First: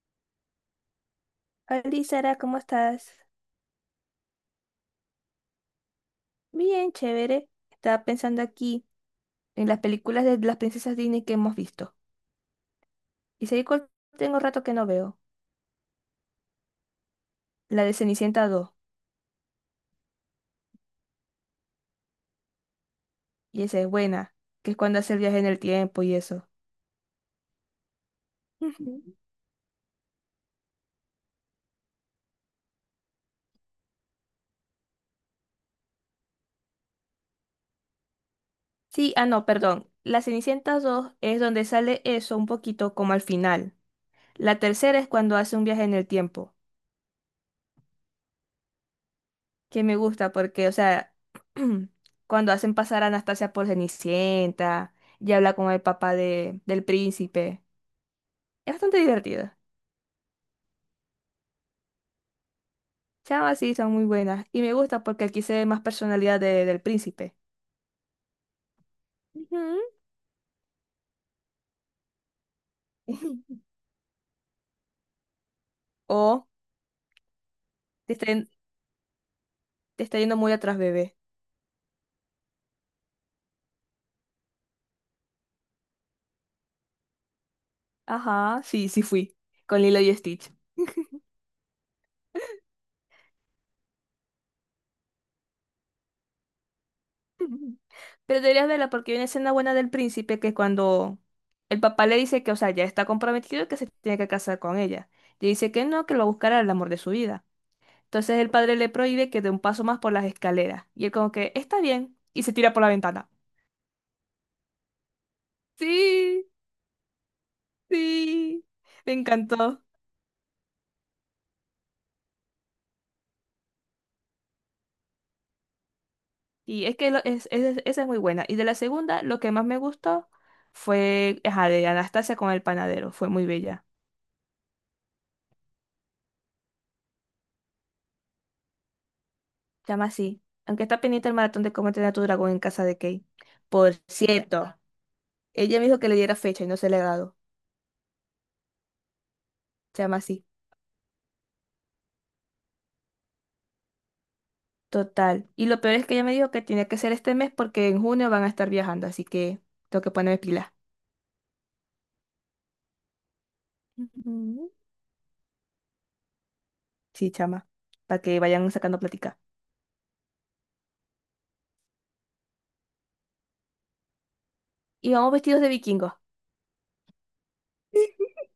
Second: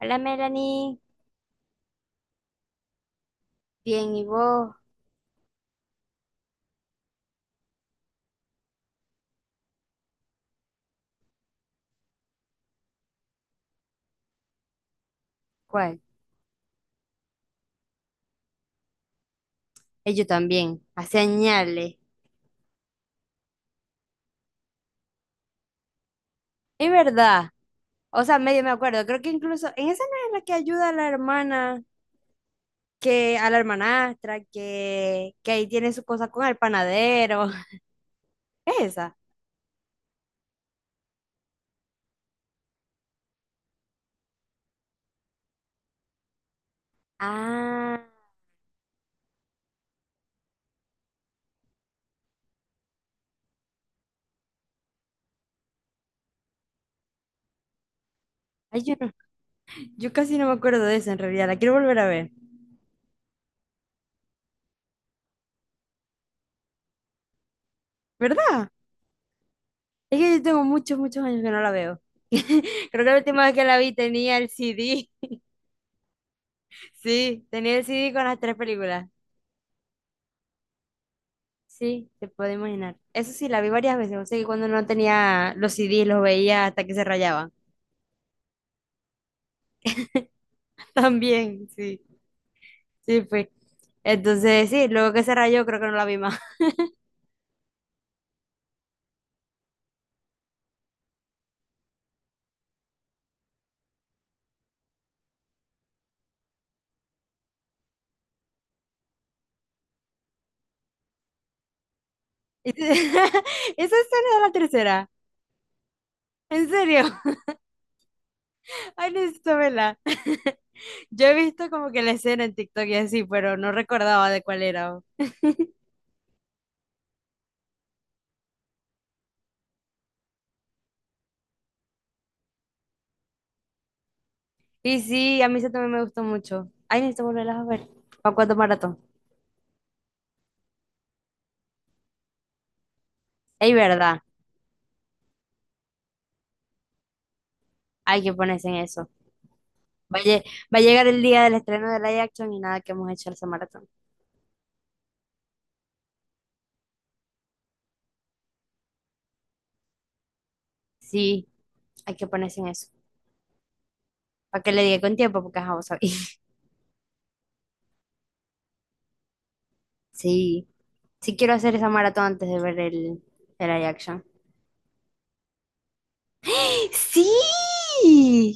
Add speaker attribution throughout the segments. Speaker 1: Hola, Melanie.
Speaker 2: Hola, Sara, ¿cómo estás?
Speaker 1: Bien, ¿y vos?
Speaker 2: Bien, chévere. Estaba pensando aquí en las películas de las princesas Disney que hemos visto. Y sé cuál tengo rato que no veo.
Speaker 1: ¿Cuál?
Speaker 2: La de Cenicienta 2.
Speaker 1: Yo también. A señales.
Speaker 2: Y esa es buena, que es cuando hace el viaje en el tiempo y eso.
Speaker 1: Es verdad. O sea, medio me
Speaker 2: Ujú.
Speaker 1: acuerdo. Creo que incluso en esa no es la que ayuda a la hermana, que a la hermanastra, que ahí tiene su cosa con el panadero. ¿Es
Speaker 2: Sí,
Speaker 1: esa?
Speaker 2: ah, no, perdón. La Cenicienta 2 es donde sale eso un poquito como al final. La tercera es cuando hace un viaje en el tiempo,
Speaker 1: Ah.
Speaker 2: que me gusta porque, o sea, cuando hacen pasar a Anastasia por Cenicienta y habla con el papá del príncipe. Es
Speaker 1: Ay,
Speaker 2: bastante divertida.
Speaker 1: yo casi no me acuerdo de esa en realidad. La quiero volver a ver.
Speaker 2: Chamas sí son muy buenas. Y me gusta porque aquí se ve más personalidad del príncipe.
Speaker 1: ¿Verdad?
Speaker 2: Ujú.
Speaker 1: Es que yo tengo muchos, muchos años que no la veo. Creo que la última vez que la vi tenía el CD.
Speaker 2: O
Speaker 1: Sí, tenía el CD
Speaker 2: te
Speaker 1: con
Speaker 2: está,
Speaker 1: las
Speaker 2: yen-
Speaker 1: tres películas.
Speaker 2: te está yendo muy atrás, bebé.
Speaker 1: Sí, te puedo imaginar. Eso sí, la vi varias veces. O sea, que cuando no tenía los CDs, los veía hasta que se rayaban.
Speaker 2: Ajá, sí, sí fui. Con Lilo y Stitch.
Speaker 1: También, sí, sí fue. Entonces, sí, luego que se rayó, creo que no la vi más.
Speaker 2: Pero deberías verla porque hay una escena buena del príncipe que es cuando el papá le dice que, o sea, ya está comprometido y que se tiene que casar con ella. Le dice que no, que lo buscará el amor de su vida. Entonces el padre le prohíbe que dé un paso más por las escaleras. Y él como que, está bien. Y se tira por la ventana.
Speaker 1: Esa escena de la tercera.
Speaker 2: Sí.
Speaker 1: ¿En serio?
Speaker 2: Sí,
Speaker 1: Ay,
Speaker 2: me
Speaker 1: necesito
Speaker 2: encantó.
Speaker 1: verla. Yo he visto como que la escena en TikTok y así, pero no recordaba de cuál era.
Speaker 2: Y es que esa es muy buena. Y de la segunda, lo que más me gustó fue, ajá, de Anastasia con el panadero. Fue muy bella.
Speaker 1: Y sí, a mí eso también me gustó mucho. Ay, necesito volverlas a ver. ¿Para cuánto maratón?
Speaker 2: Se llama así. Aunque está pendiente el maratón de cómo entrenar a tu dragón en casa de Kate.
Speaker 1: Es
Speaker 2: Por
Speaker 1: verdad,
Speaker 2: cierto, ella me dijo que le diera fecha y no se le ha dado.
Speaker 1: hay que ponerse en eso.
Speaker 2: Se llama
Speaker 1: Va a, lle-
Speaker 2: así.
Speaker 1: va a llegar el día del estreno de live action y nada que hemos hecho esa maratón.
Speaker 2: Total. Y lo peor es que ella me dijo que tenía que ser este mes porque en junio van a estar viajando. Así que tengo que ponerme pilas.
Speaker 1: Sí, hay que ponerse en eso. Para que
Speaker 2: Ujú.
Speaker 1: le diga con tiempo, porque ajá, vos sabés.
Speaker 2: Sí, chama. Para que vayan sacando plática.
Speaker 1: Sí, sí quiero hacer esa maratón antes de ver el live action.
Speaker 2: Y vamos vestidos de vikingos.
Speaker 1: ¡Sí!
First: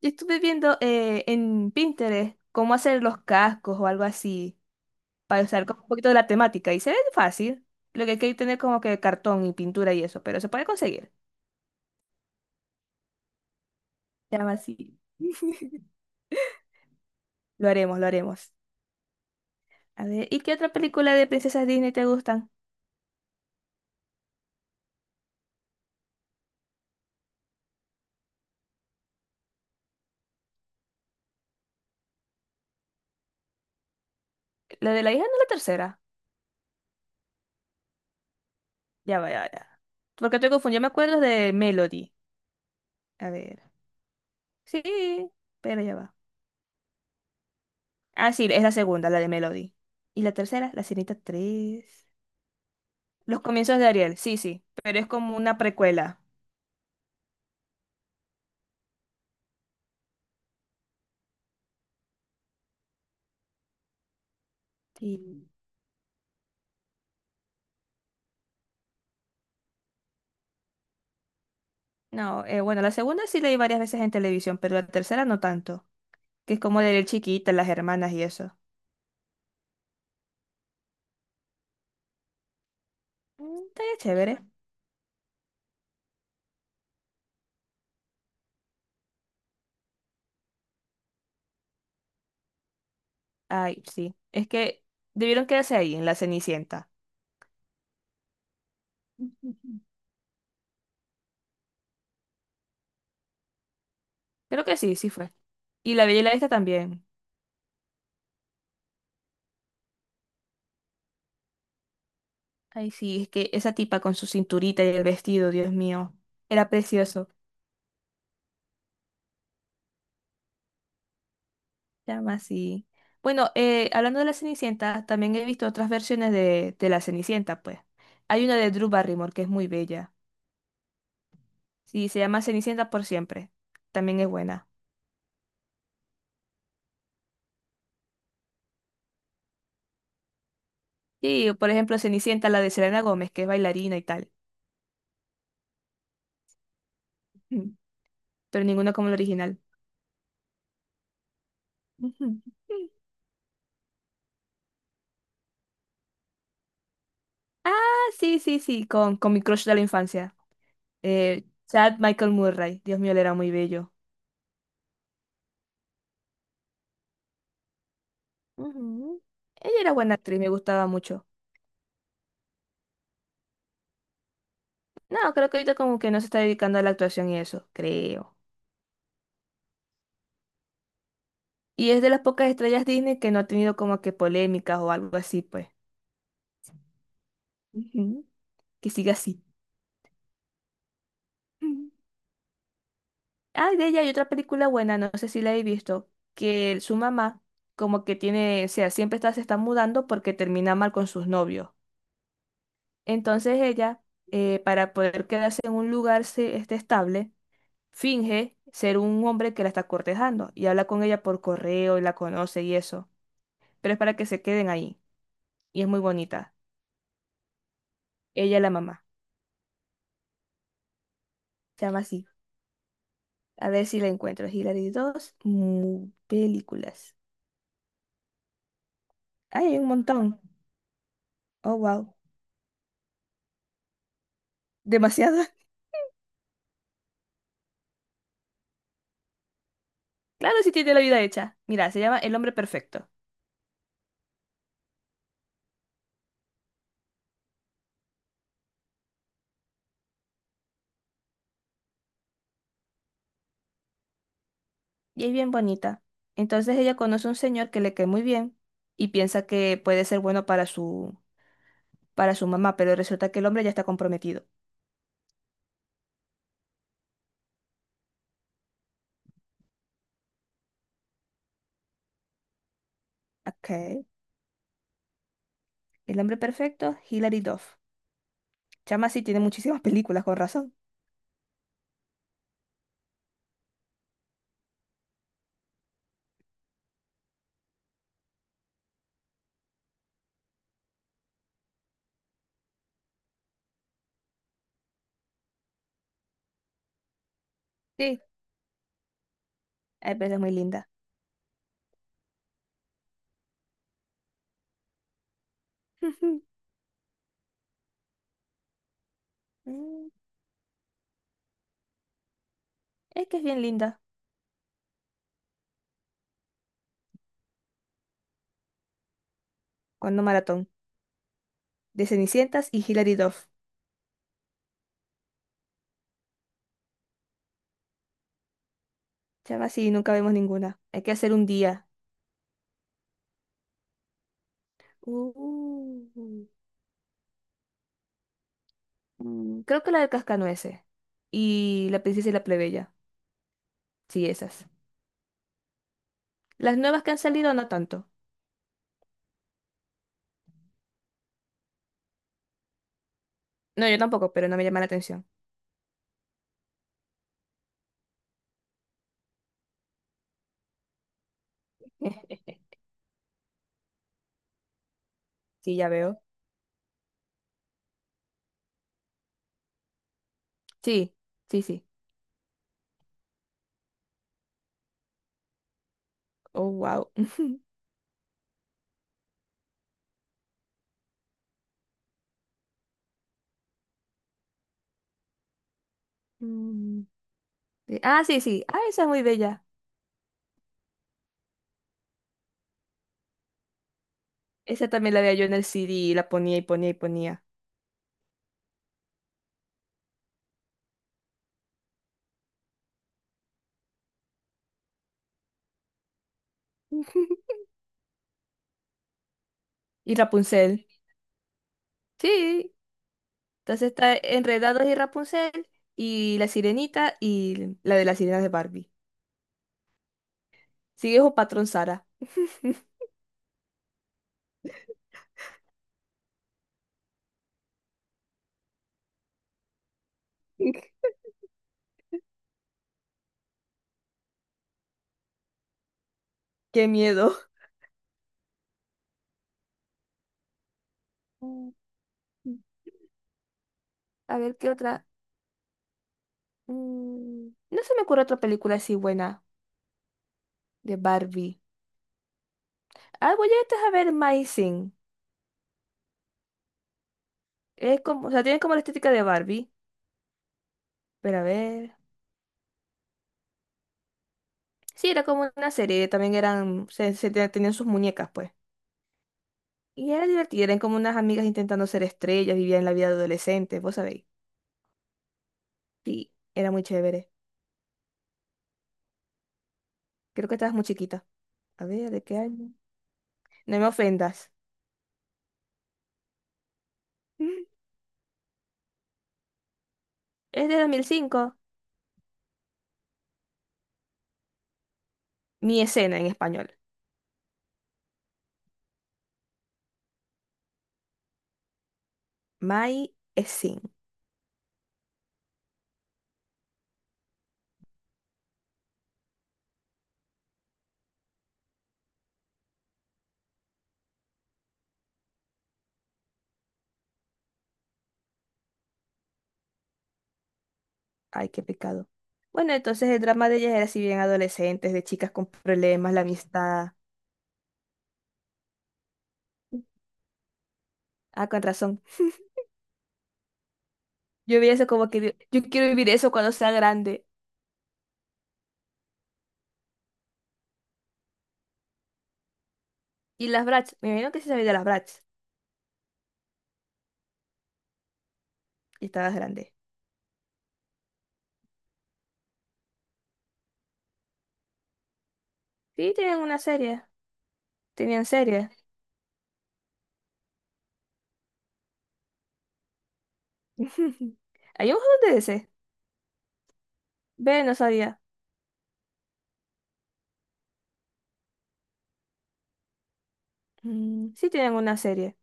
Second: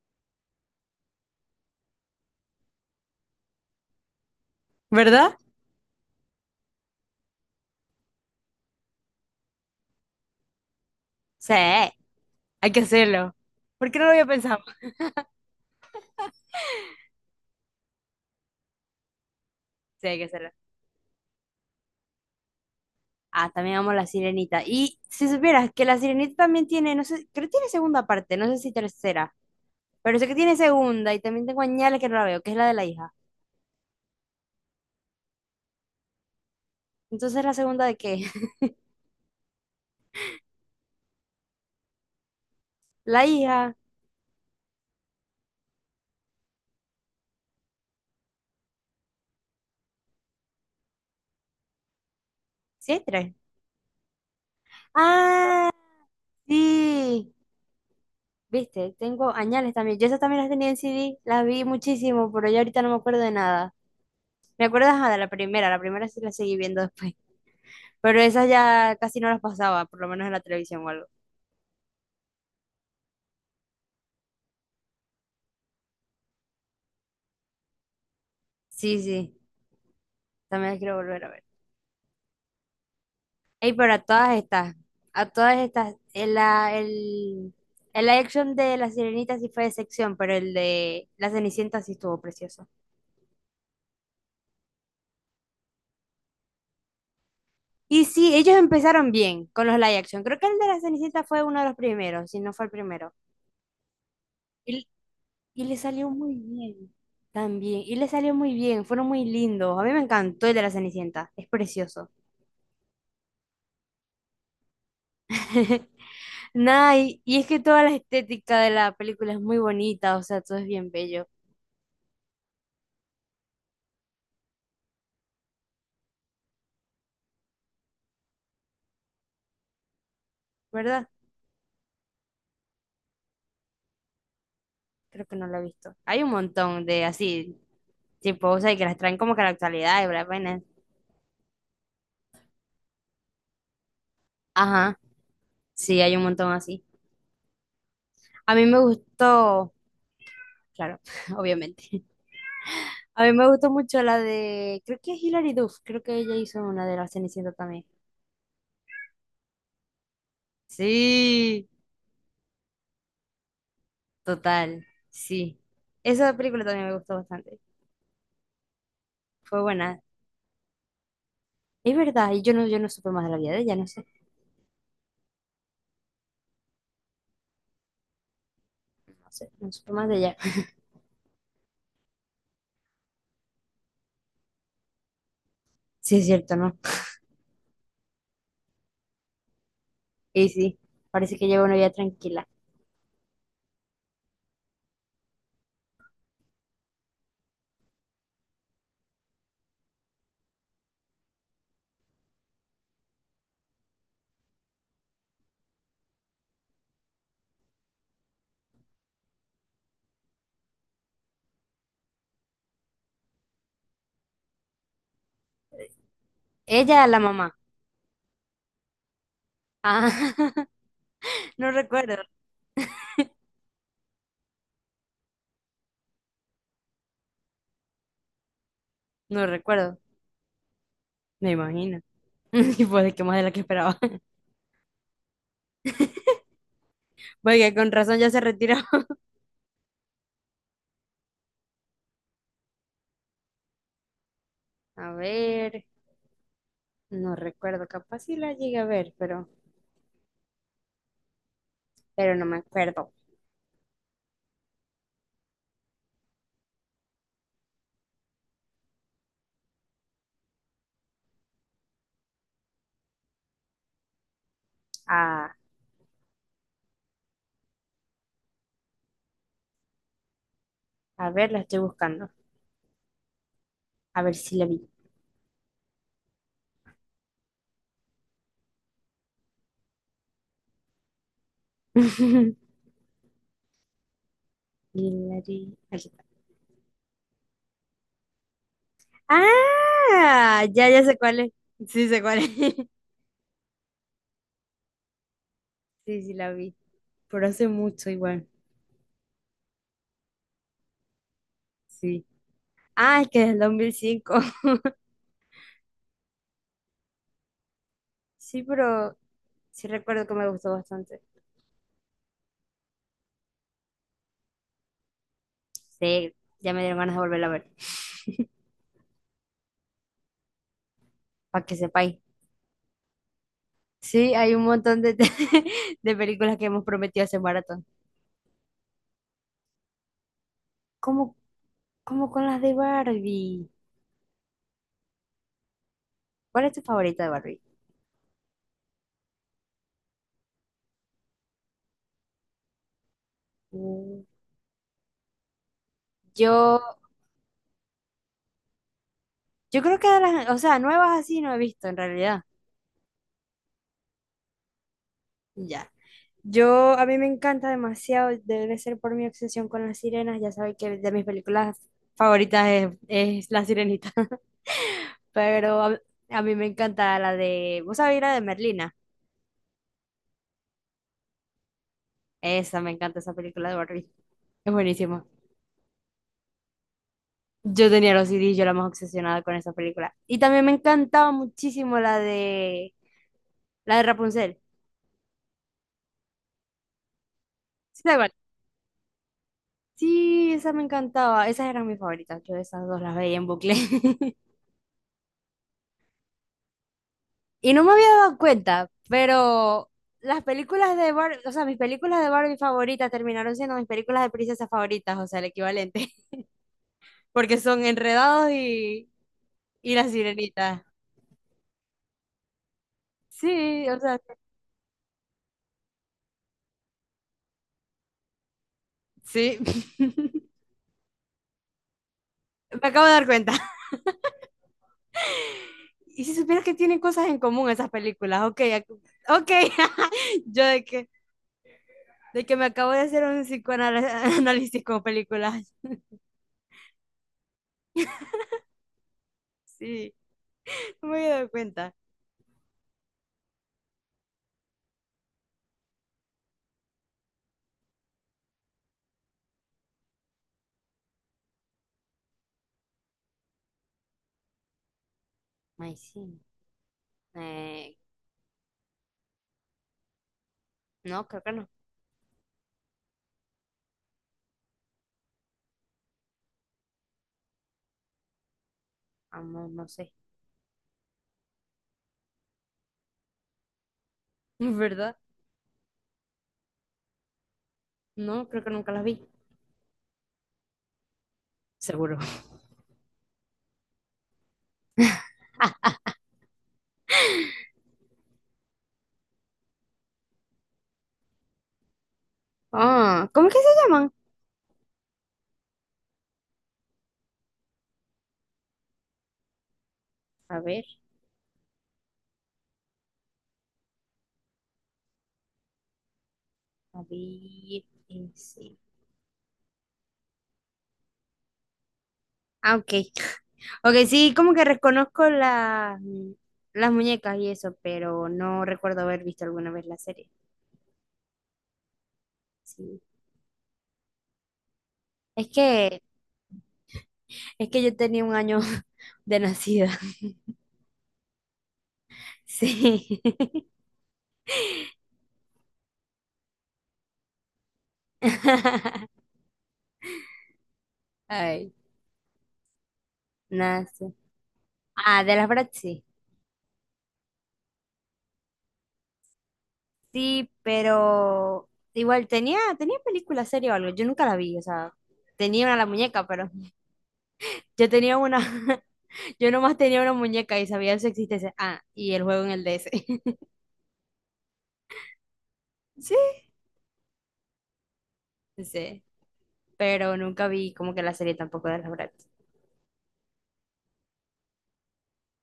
Speaker 2: Yo estuve viendo en Pinterest cómo hacer los cascos o algo así,
Speaker 1: ¿Verdad?
Speaker 2: para usar como un poquito de la temática. Y se ve fácil. Lo que hay que tener como que cartón y pintura y eso, pero se puede conseguir.
Speaker 1: Sí, hay que hacerlo. ¿Por qué no lo había
Speaker 2: Se llama
Speaker 1: pensado?
Speaker 2: así. Lo haremos, lo haremos.
Speaker 1: Sí,
Speaker 2: A
Speaker 1: hay que
Speaker 2: ver, ¿y
Speaker 1: hacerlo.
Speaker 2: qué otra película de princesas Disney te gustan?
Speaker 1: Ah, también amo La Sirenita. Y si supieras que La Sirenita también tiene, no sé, creo que tiene segunda parte, no sé si tercera, pero sé que tiene segunda y también tengo añales que no la veo, que es la de la hija.
Speaker 2: ¿La de la hija no es la tercera?
Speaker 1: Entonces, ¿la segunda de qué?
Speaker 2: Ya va, ya. Porque estoy confundida me acuerdo de Melody.
Speaker 1: La
Speaker 2: A ver.
Speaker 1: hija.
Speaker 2: Sí, pero ya va. Ah, sí, es la segunda, la de Melody. ¿Y la tercera? La Sirenita tres.
Speaker 1: Sí, hay tres.
Speaker 2: Los comienzos de Ariel, sí, pero es como una
Speaker 1: Ah,
Speaker 2: precuela.
Speaker 1: sí. Viste, tengo añales también. Yo esas también las tenía en CD, las vi muchísimo, pero ya ahorita no me acuerdo de nada. Me acuerdo ajá, de la
Speaker 2: Sí.
Speaker 1: primera, la primera sí la seguí viendo después. Pero esas ya casi no las pasaba, por lo menos en la televisión o algo.
Speaker 2: No, bueno, la segunda sí leí varias veces en televisión, pero la tercera no tanto, que es como de Ariel chiquita, las hermanas y eso.
Speaker 1: Sí, sí, también las quiero volver a ver.
Speaker 2: Mm,
Speaker 1: Ey, pero
Speaker 2: estaría
Speaker 1: a
Speaker 2: chévere.
Speaker 1: todas estas, a todas estas, el live action de La Sirenita sí fue de sección, pero el de La Cenicienta sí estuvo precioso.
Speaker 2: Ay, sí, es que debieron quedarse ahí, en la Cenicienta.
Speaker 1: Y sí, ellos empezaron bien con los live action. Creo que el de la Cenicienta fue uno de los primeros, si no fue el primero.
Speaker 2: Creo que
Speaker 1: Y,
Speaker 2: sí, sí fue.
Speaker 1: y le
Speaker 2: Y la
Speaker 1: salió
Speaker 2: Bella y la
Speaker 1: muy
Speaker 2: Bestia
Speaker 1: bien
Speaker 2: también.
Speaker 1: también. Y le salió muy bien, fueron muy lindos. A mí me encantó el de la Cenicienta, es precioso.
Speaker 2: Ay, sí, es que esa tipa con su cinturita y el vestido, Dios mío, era
Speaker 1: Nada, y,
Speaker 2: precioso.
Speaker 1: y es que toda la estética de la película es muy bonita, o sea, todo es bien bello,
Speaker 2: Llama así. Bueno, hablando de la Cenicienta, también he visto otras versiones de la Cenicienta, pues. Hay una de Drew Barrymore que es muy bella.
Speaker 1: ¿verdad?
Speaker 2: Sí, se llama Cenicienta por siempre. También es buena.
Speaker 1: Creo que no lo he visto. Hay un montón de así, tipo, o sea, y que las traen como que a la actualidad y bla, bla, bla.
Speaker 2: Y, por ejemplo, Cenicienta, la de Selena Gómez, que es bailarina y tal.
Speaker 1: Ajá, sí, hay un montón así.
Speaker 2: Ujú.
Speaker 1: A
Speaker 2: Pero
Speaker 1: mí me
Speaker 2: ninguna como la original.
Speaker 1: gustó, claro, obviamente.
Speaker 2: Ujú.
Speaker 1: A mí me gustó mucho la de, creo que es Hilary Duff, creo que ella hizo una de la Cenicienta
Speaker 2: Ah,
Speaker 1: también.
Speaker 2: sí, con mi crush de la infancia.
Speaker 1: Sí,
Speaker 2: Chad Michael Murray. Dios mío, él era muy bello.
Speaker 1: total, sí. Esa película también me gustó bastante.
Speaker 2: Ujú.
Speaker 1: Fue
Speaker 2: Ella era
Speaker 1: buena.
Speaker 2: buena actriz, me gustaba mucho.
Speaker 1: Es verdad, y yo no supe más de la vida de ella, no sé,
Speaker 2: No, creo que ahorita como que no se está dedicando a la actuación y eso, creo.
Speaker 1: no sé, no supe más de ella.
Speaker 2: Y es de las pocas estrellas Disney que no ha tenido como que polémicas o algo así, pues.
Speaker 1: Sí, es cierto, ¿no?
Speaker 2: Ujú. Que siga así.
Speaker 1: Y sí, parece que lleva una vida
Speaker 2: Ujú.
Speaker 1: tranquila.
Speaker 2: Ah, de ella hay otra película buena, no sé si la he visto, que su mamá como que tiene, o sea, siempre está, se está mudando porque termina mal con sus novios. Entonces ella, para poder quedarse en un lugar estable, finge ser un hombre que la está cortejando y habla con ella por correo y la conoce y eso, pero es para que se queden ahí. Y es muy bonita.
Speaker 1: Ella, la mamá.
Speaker 2: Ella la mamá.
Speaker 1: Ah, no
Speaker 2: Se llama
Speaker 1: recuerdo,
Speaker 2: así. A ver si la encuentro. Hilary 2, mu- películas.
Speaker 1: no
Speaker 2: Ay, hay un
Speaker 1: recuerdo,
Speaker 2: montón.
Speaker 1: me
Speaker 2: Oh,
Speaker 1: imagino.
Speaker 2: wow.
Speaker 1: Y pues de que más de la que esperaba.
Speaker 2: Demasiada.
Speaker 1: Porque con razón ya se retiró.
Speaker 2: Claro, si tiene la vida hecha. Mira, se llama El hombre perfecto.
Speaker 1: A ver. No recuerdo, capaz si la llegué a ver, pero no me acuerdo.
Speaker 2: Y es bien bonita. Entonces ella conoce a un señor que le cae muy bien y piensa que puede ser bueno para su mamá, pero resulta que el hombre ya está comprometido.
Speaker 1: A, a ver, la estoy buscando.
Speaker 2: Ok.
Speaker 1: A ver si la vi.
Speaker 2: El hombre perfecto, Hilary Duff. Chama sí tiene muchísimas películas, con razón.
Speaker 1: Aquí está. ¡Ah! Ya sé cuál es. Sí, sé cuál es. Sí, sí, la vi. Pero hace mucho
Speaker 2: Sí,
Speaker 1: igual.
Speaker 2: ay, pero es muy linda.
Speaker 1: Sí. Ah, es que es del 5. Sí, pero sí
Speaker 2: Mm,
Speaker 1: recuerdo que me gustó bastante.
Speaker 2: es que es bien linda.
Speaker 1: Sí, ya me dieron ganas de volverla a ver.
Speaker 2: Cuando maratón.
Speaker 1: Para que
Speaker 2: De
Speaker 1: sepáis.
Speaker 2: Cenicientas y Hilary Duff.
Speaker 1: Sí, hay un montón de, de películas que hemos prometido hacer maratón.
Speaker 2: Chama, sí, nunca vemos ninguna. Hay que hacer
Speaker 1: ¿Cómo
Speaker 2: un día.
Speaker 1: Como con las de Barbie.
Speaker 2: Uh,
Speaker 1: ¿Cuál es tu favorita de Barbie?
Speaker 2: mm, creo que la del Cascanueces. Y la princesa y la plebeya.
Speaker 1: Mm,
Speaker 2: Sí, esas. Las
Speaker 1: Yo,
Speaker 2: nuevas que han salido, no tanto.
Speaker 1: yo creo que de las, o sea, nuevas así no he visto en realidad.
Speaker 2: No, yo tampoco, pero no me llama la atención.
Speaker 1: Ya. A mí me encanta demasiado, debe ser por mi obsesión con las sirenas. Ya sabes que de mis películas favoritas es La Sirenita.
Speaker 2: Sí,
Speaker 1: Pero
Speaker 2: ya
Speaker 1: a,
Speaker 2: veo.
Speaker 1: a mí me encanta la de, ¿vos sabés la de Merlina?
Speaker 2: Sí, sí, sí.
Speaker 1: Esa, me encanta esa película de Barbie. Es buenísima.
Speaker 2: Oh, wow.
Speaker 1: Yo tenía los CDs, yo era más obsesionada con esa película. Y también me encantaba muchísimo la de Rapunzel.
Speaker 2: Mm, sí.
Speaker 1: Sí, tal
Speaker 2: Ah,
Speaker 1: cual.
Speaker 2: sí, sí. Ah, esa es muy bella.
Speaker 1: Sí, esa me encantaba. Esas eran mis favoritas. Yo esas dos las veía en bucle.
Speaker 2: Esa también la veía yo en el CD y la ponía y ponía y ponía.
Speaker 1: Y no me había dado cuenta, pero las películas de Barbie, o sea, mis películas de Barbie favoritas terminaron siendo mis películas de princesas favoritas, o sea, el equivalente. Porque son Enredados y La
Speaker 2: Y Rapunzel.
Speaker 1: Sirenita.
Speaker 2: Sí,
Speaker 1: Sí,
Speaker 2: entonces
Speaker 1: o
Speaker 2: está
Speaker 1: sea,
Speaker 2: Enredados y Rapunzel y La Sirenita y la de las sirenas de Barbie.
Speaker 1: sí.
Speaker 2: Sigue un patrón Sara.
Speaker 1: Me acabo de dar cuenta. Y si supieras que tienen cosas en común esas películas, ok, ok. Yo de que me acabo de hacer un psicoanálisis con películas.
Speaker 2: Qué miedo.
Speaker 1: Sí, no me había dado
Speaker 2: Mm,
Speaker 1: cuenta.
Speaker 2: a ver, ¿qué otra? Mm, no se me ocurre otra película así buena de Barbie. Ah, voy a ver My Sing.
Speaker 1: Ay, sí. Eh,
Speaker 2: Es como, o sea, tienen como la estética de Barbie.
Speaker 1: no,
Speaker 2: Pero
Speaker 1: creo
Speaker 2: a
Speaker 1: que no.
Speaker 2: ver. Sí, era como una serie. También eran, tenían sus muñecas, pues.
Speaker 1: Ah, no, no sé.
Speaker 2: Y era divertida. Eran como unas amigas intentando ser estrellas. Vivían la vida de adolescente, vos sabéis.
Speaker 1: ¿Verdad?
Speaker 2: Sí, era muy chévere.
Speaker 1: No, creo que nunca las vi.
Speaker 2: Creo que estabas muy chiquita. A ver,
Speaker 1: Seguro.
Speaker 2: ¿de qué año? No me ofendas. Es de 2005.
Speaker 1: Ah, ¿cómo es que se llaman?
Speaker 2: Mi escena en español.
Speaker 1: A ver,
Speaker 2: My scene.
Speaker 1: a ver. Sí. Ah, ok. Ok, sí, como que reconozco las muñecas y eso, pero no recuerdo haber visto alguna vez la serie.
Speaker 2: Ay, qué pecado. Bueno,
Speaker 1: Sí.
Speaker 2: entonces el drama de ellas era así bien adolescentes, de chicas con
Speaker 1: Es que,
Speaker 2: problemas, la amistad.
Speaker 1: es que yo tenía 1 año de nacida.
Speaker 2: Ah, con razón.
Speaker 1: Sí.
Speaker 2: Yo vi eso como que digo, yo quiero vivir eso cuando sea grande.
Speaker 1: Ay,
Speaker 2: Y las Bratz, me
Speaker 1: nace
Speaker 2: imagino que sí sabía de las Bratz.
Speaker 1: Ah, de las Bratz sí.
Speaker 2: Y estabas grande.
Speaker 1: Sí, pero igual tenía película, serie o algo. Yo nunca la vi, o sea, tenía una la
Speaker 2: Sí,
Speaker 1: muñeca,
Speaker 2: tenían
Speaker 1: pero
Speaker 2: una serie.
Speaker 1: yo tenía
Speaker 2: Tenían
Speaker 1: una,
Speaker 2: serie.
Speaker 1: yo nomás tenía una muñeca y sabía de su existencia. Ah, y el juego en el DS.
Speaker 2: ¿Hay un juego de ese?
Speaker 1: Sí,
Speaker 2: Ve, no sabía.
Speaker 1: sí. Pero nunca vi como que la serie tampoco de las Bratz.
Speaker 2: Mm, sí, tenían una serie.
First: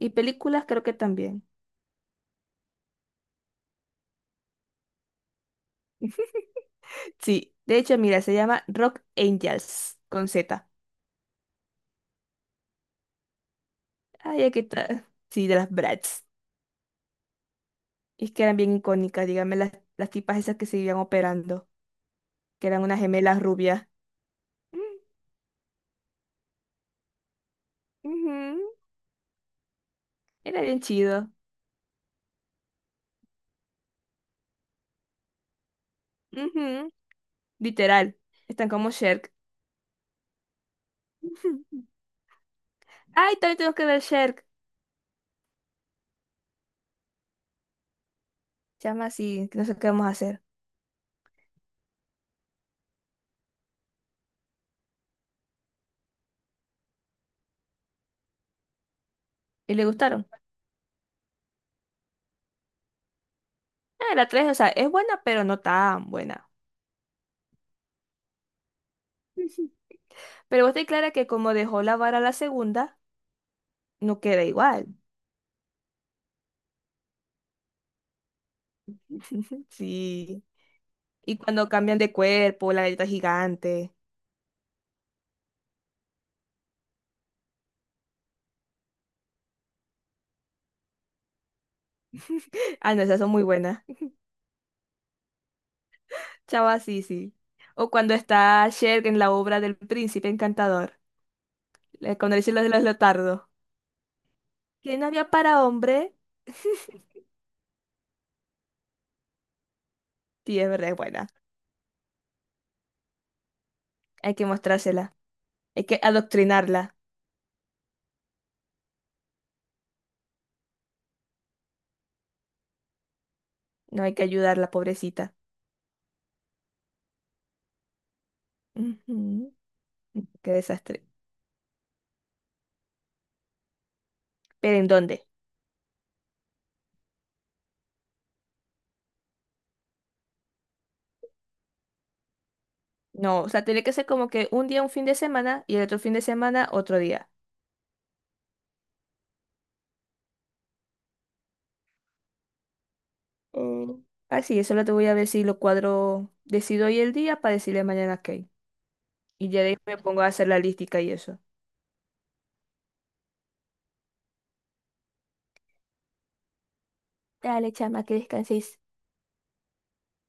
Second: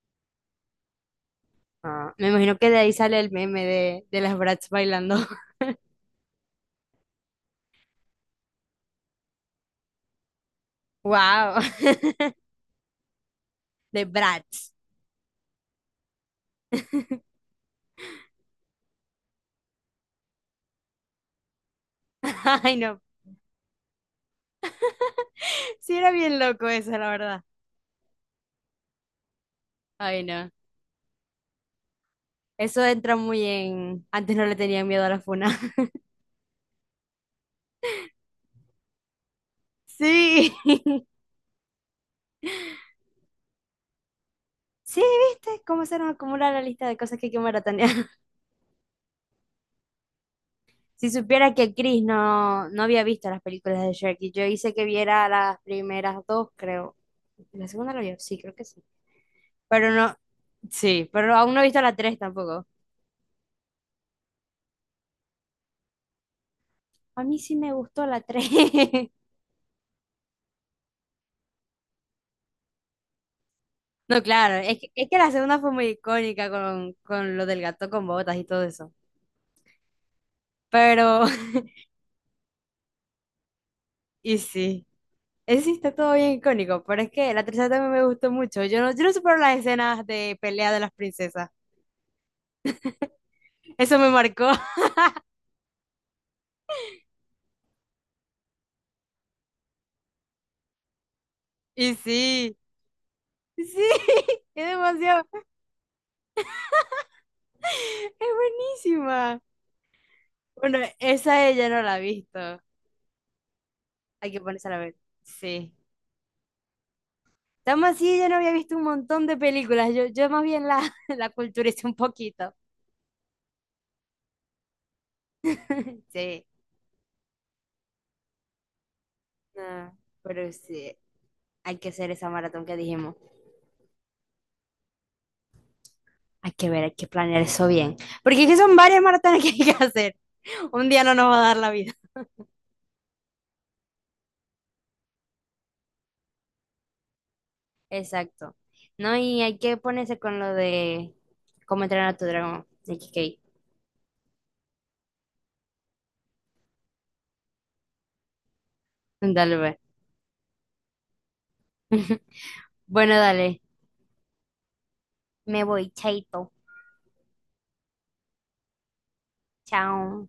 Speaker 2: Y películas creo que también.
Speaker 1: Ah, me imagino que de ahí sale el meme de las Bratz bailando.
Speaker 2: Sí, de hecho, mira, se llama Rock Angels con Z.
Speaker 1: Wow, de
Speaker 2: Ay, aquí
Speaker 1: Bratz.
Speaker 2: está. Sí, de las Bratz. Es que eran bien icónicas, dígame, las tipas esas que se iban operando, que
Speaker 1: Ay,
Speaker 2: eran unas
Speaker 1: no.
Speaker 2: gemelas rubias. Mm,
Speaker 1: Sí, era bien loco eso, la verdad.
Speaker 2: ujú,
Speaker 1: Ay, no.
Speaker 2: era bien chido.
Speaker 1: Eso entra muy en. Antes no le tenían miedo a la funa.
Speaker 2: Ujú, literal. Están como Sherk.
Speaker 1: Sí,
Speaker 2: Ujú. Ay, también tenemos que ver Sherk.
Speaker 1: sí, ¿viste? Cómo se nos acumula la lista de cosas que hay que maratonear.
Speaker 2: Llama así, que no sé qué vamos a hacer.
Speaker 1: Si supiera que Chris no había visto las películas de Shrek y yo hice que viera las primeras dos, creo. La segunda la vio, sí, creo que sí.
Speaker 2: ¿Y le
Speaker 1: Pero no,
Speaker 2: gustaron?
Speaker 1: sí, pero aún no he visto la tres tampoco.
Speaker 2: Ah, la 3, o sea, es buena, pero no tan buena.
Speaker 1: A mí sí me gustó la tres.
Speaker 2: Ujú. Pero vos te clara que como dejó la vara a la segunda, no
Speaker 1: No,
Speaker 2: queda
Speaker 1: claro, es
Speaker 2: igual.
Speaker 1: que, es que la segunda fue muy icónica con, lo del gato con botas y todo eso.
Speaker 2: Sí.
Speaker 1: Pero,
Speaker 2: Y cuando cambian de cuerpo, la letra gigante.
Speaker 1: y sí. Ese sí está todo bien icónico, pero es que la tercera también me gustó mucho. Yo no supero las escenas de pelea de las princesas.
Speaker 2: Ah, no, esas son muy buenas.
Speaker 1: Eso me marcó.
Speaker 2: Chava, sí, sí. O cuando está Cher en la obra del Príncipe Encantador.
Speaker 1: Y
Speaker 2: Cuando dice
Speaker 1: sí,
Speaker 2: lo de los leotardos.
Speaker 1: sí, es
Speaker 2: Que no
Speaker 1: demasiado,
Speaker 2: había para hombre.
Speaker 1: es buenísima.
Speaker 2: Sí, es
Speaker 1: Bueno,
Speaker 2: verdad, es buena.
Speaker 1: esa ella no la ha visto. Hay
Speaker 2: Hay
Speaker 1: que
Speaker 2: que
Speaker 1: ponerse a ver.
Speaker 2: mostrársela.
Speaker 1: Sí.
Speaker 2: Hay que adoctrinarla.
Speaker 1: Estamos así, yo no había visto un montón de películas. Yo más bien la, la culturé un poquito.
Speaker 2: No hay que ayudarla, pobrecita.
Speaker 1: Sí,
Speaker 2: Ujú.
Speaker 1: no,
Speaker 2: Qué
Speaker 1: pero sí,
Speaker 2: desastre.
Speaker 1: hay que hacer esa maratón que dijimos.
Speaker 2: ¿Pero en dónde?
Speaker 1: Hay que ver, hay que planear eso bien. Porque es que son varias maratones que hay que hacer. Un día no nos va a dar la vida.
Speaker 2: No, o sea, tiene que ser como que un día un fin de semana y el otro fin de semana otro día.
Speaker 1: Exacto. No, y hay que ponerse con lo de cómo entrenar a tu dragón de Kikei.
Speaker 2: Eh, sí, eso lo te voy a ver si lo cuadro, decido hoy el día para decirle mañana qué. Y
Speaker 1: Dale,
Speaker 2: ya de
Speaker 1: pues.
Speaker 2: ahí me pongo a hacer la lística y eso.
Speaker 1: Bueno, dale. Me voy, chaito.
Speaker 2: Dale, chama, que descanses.
Speaker 1: Chao.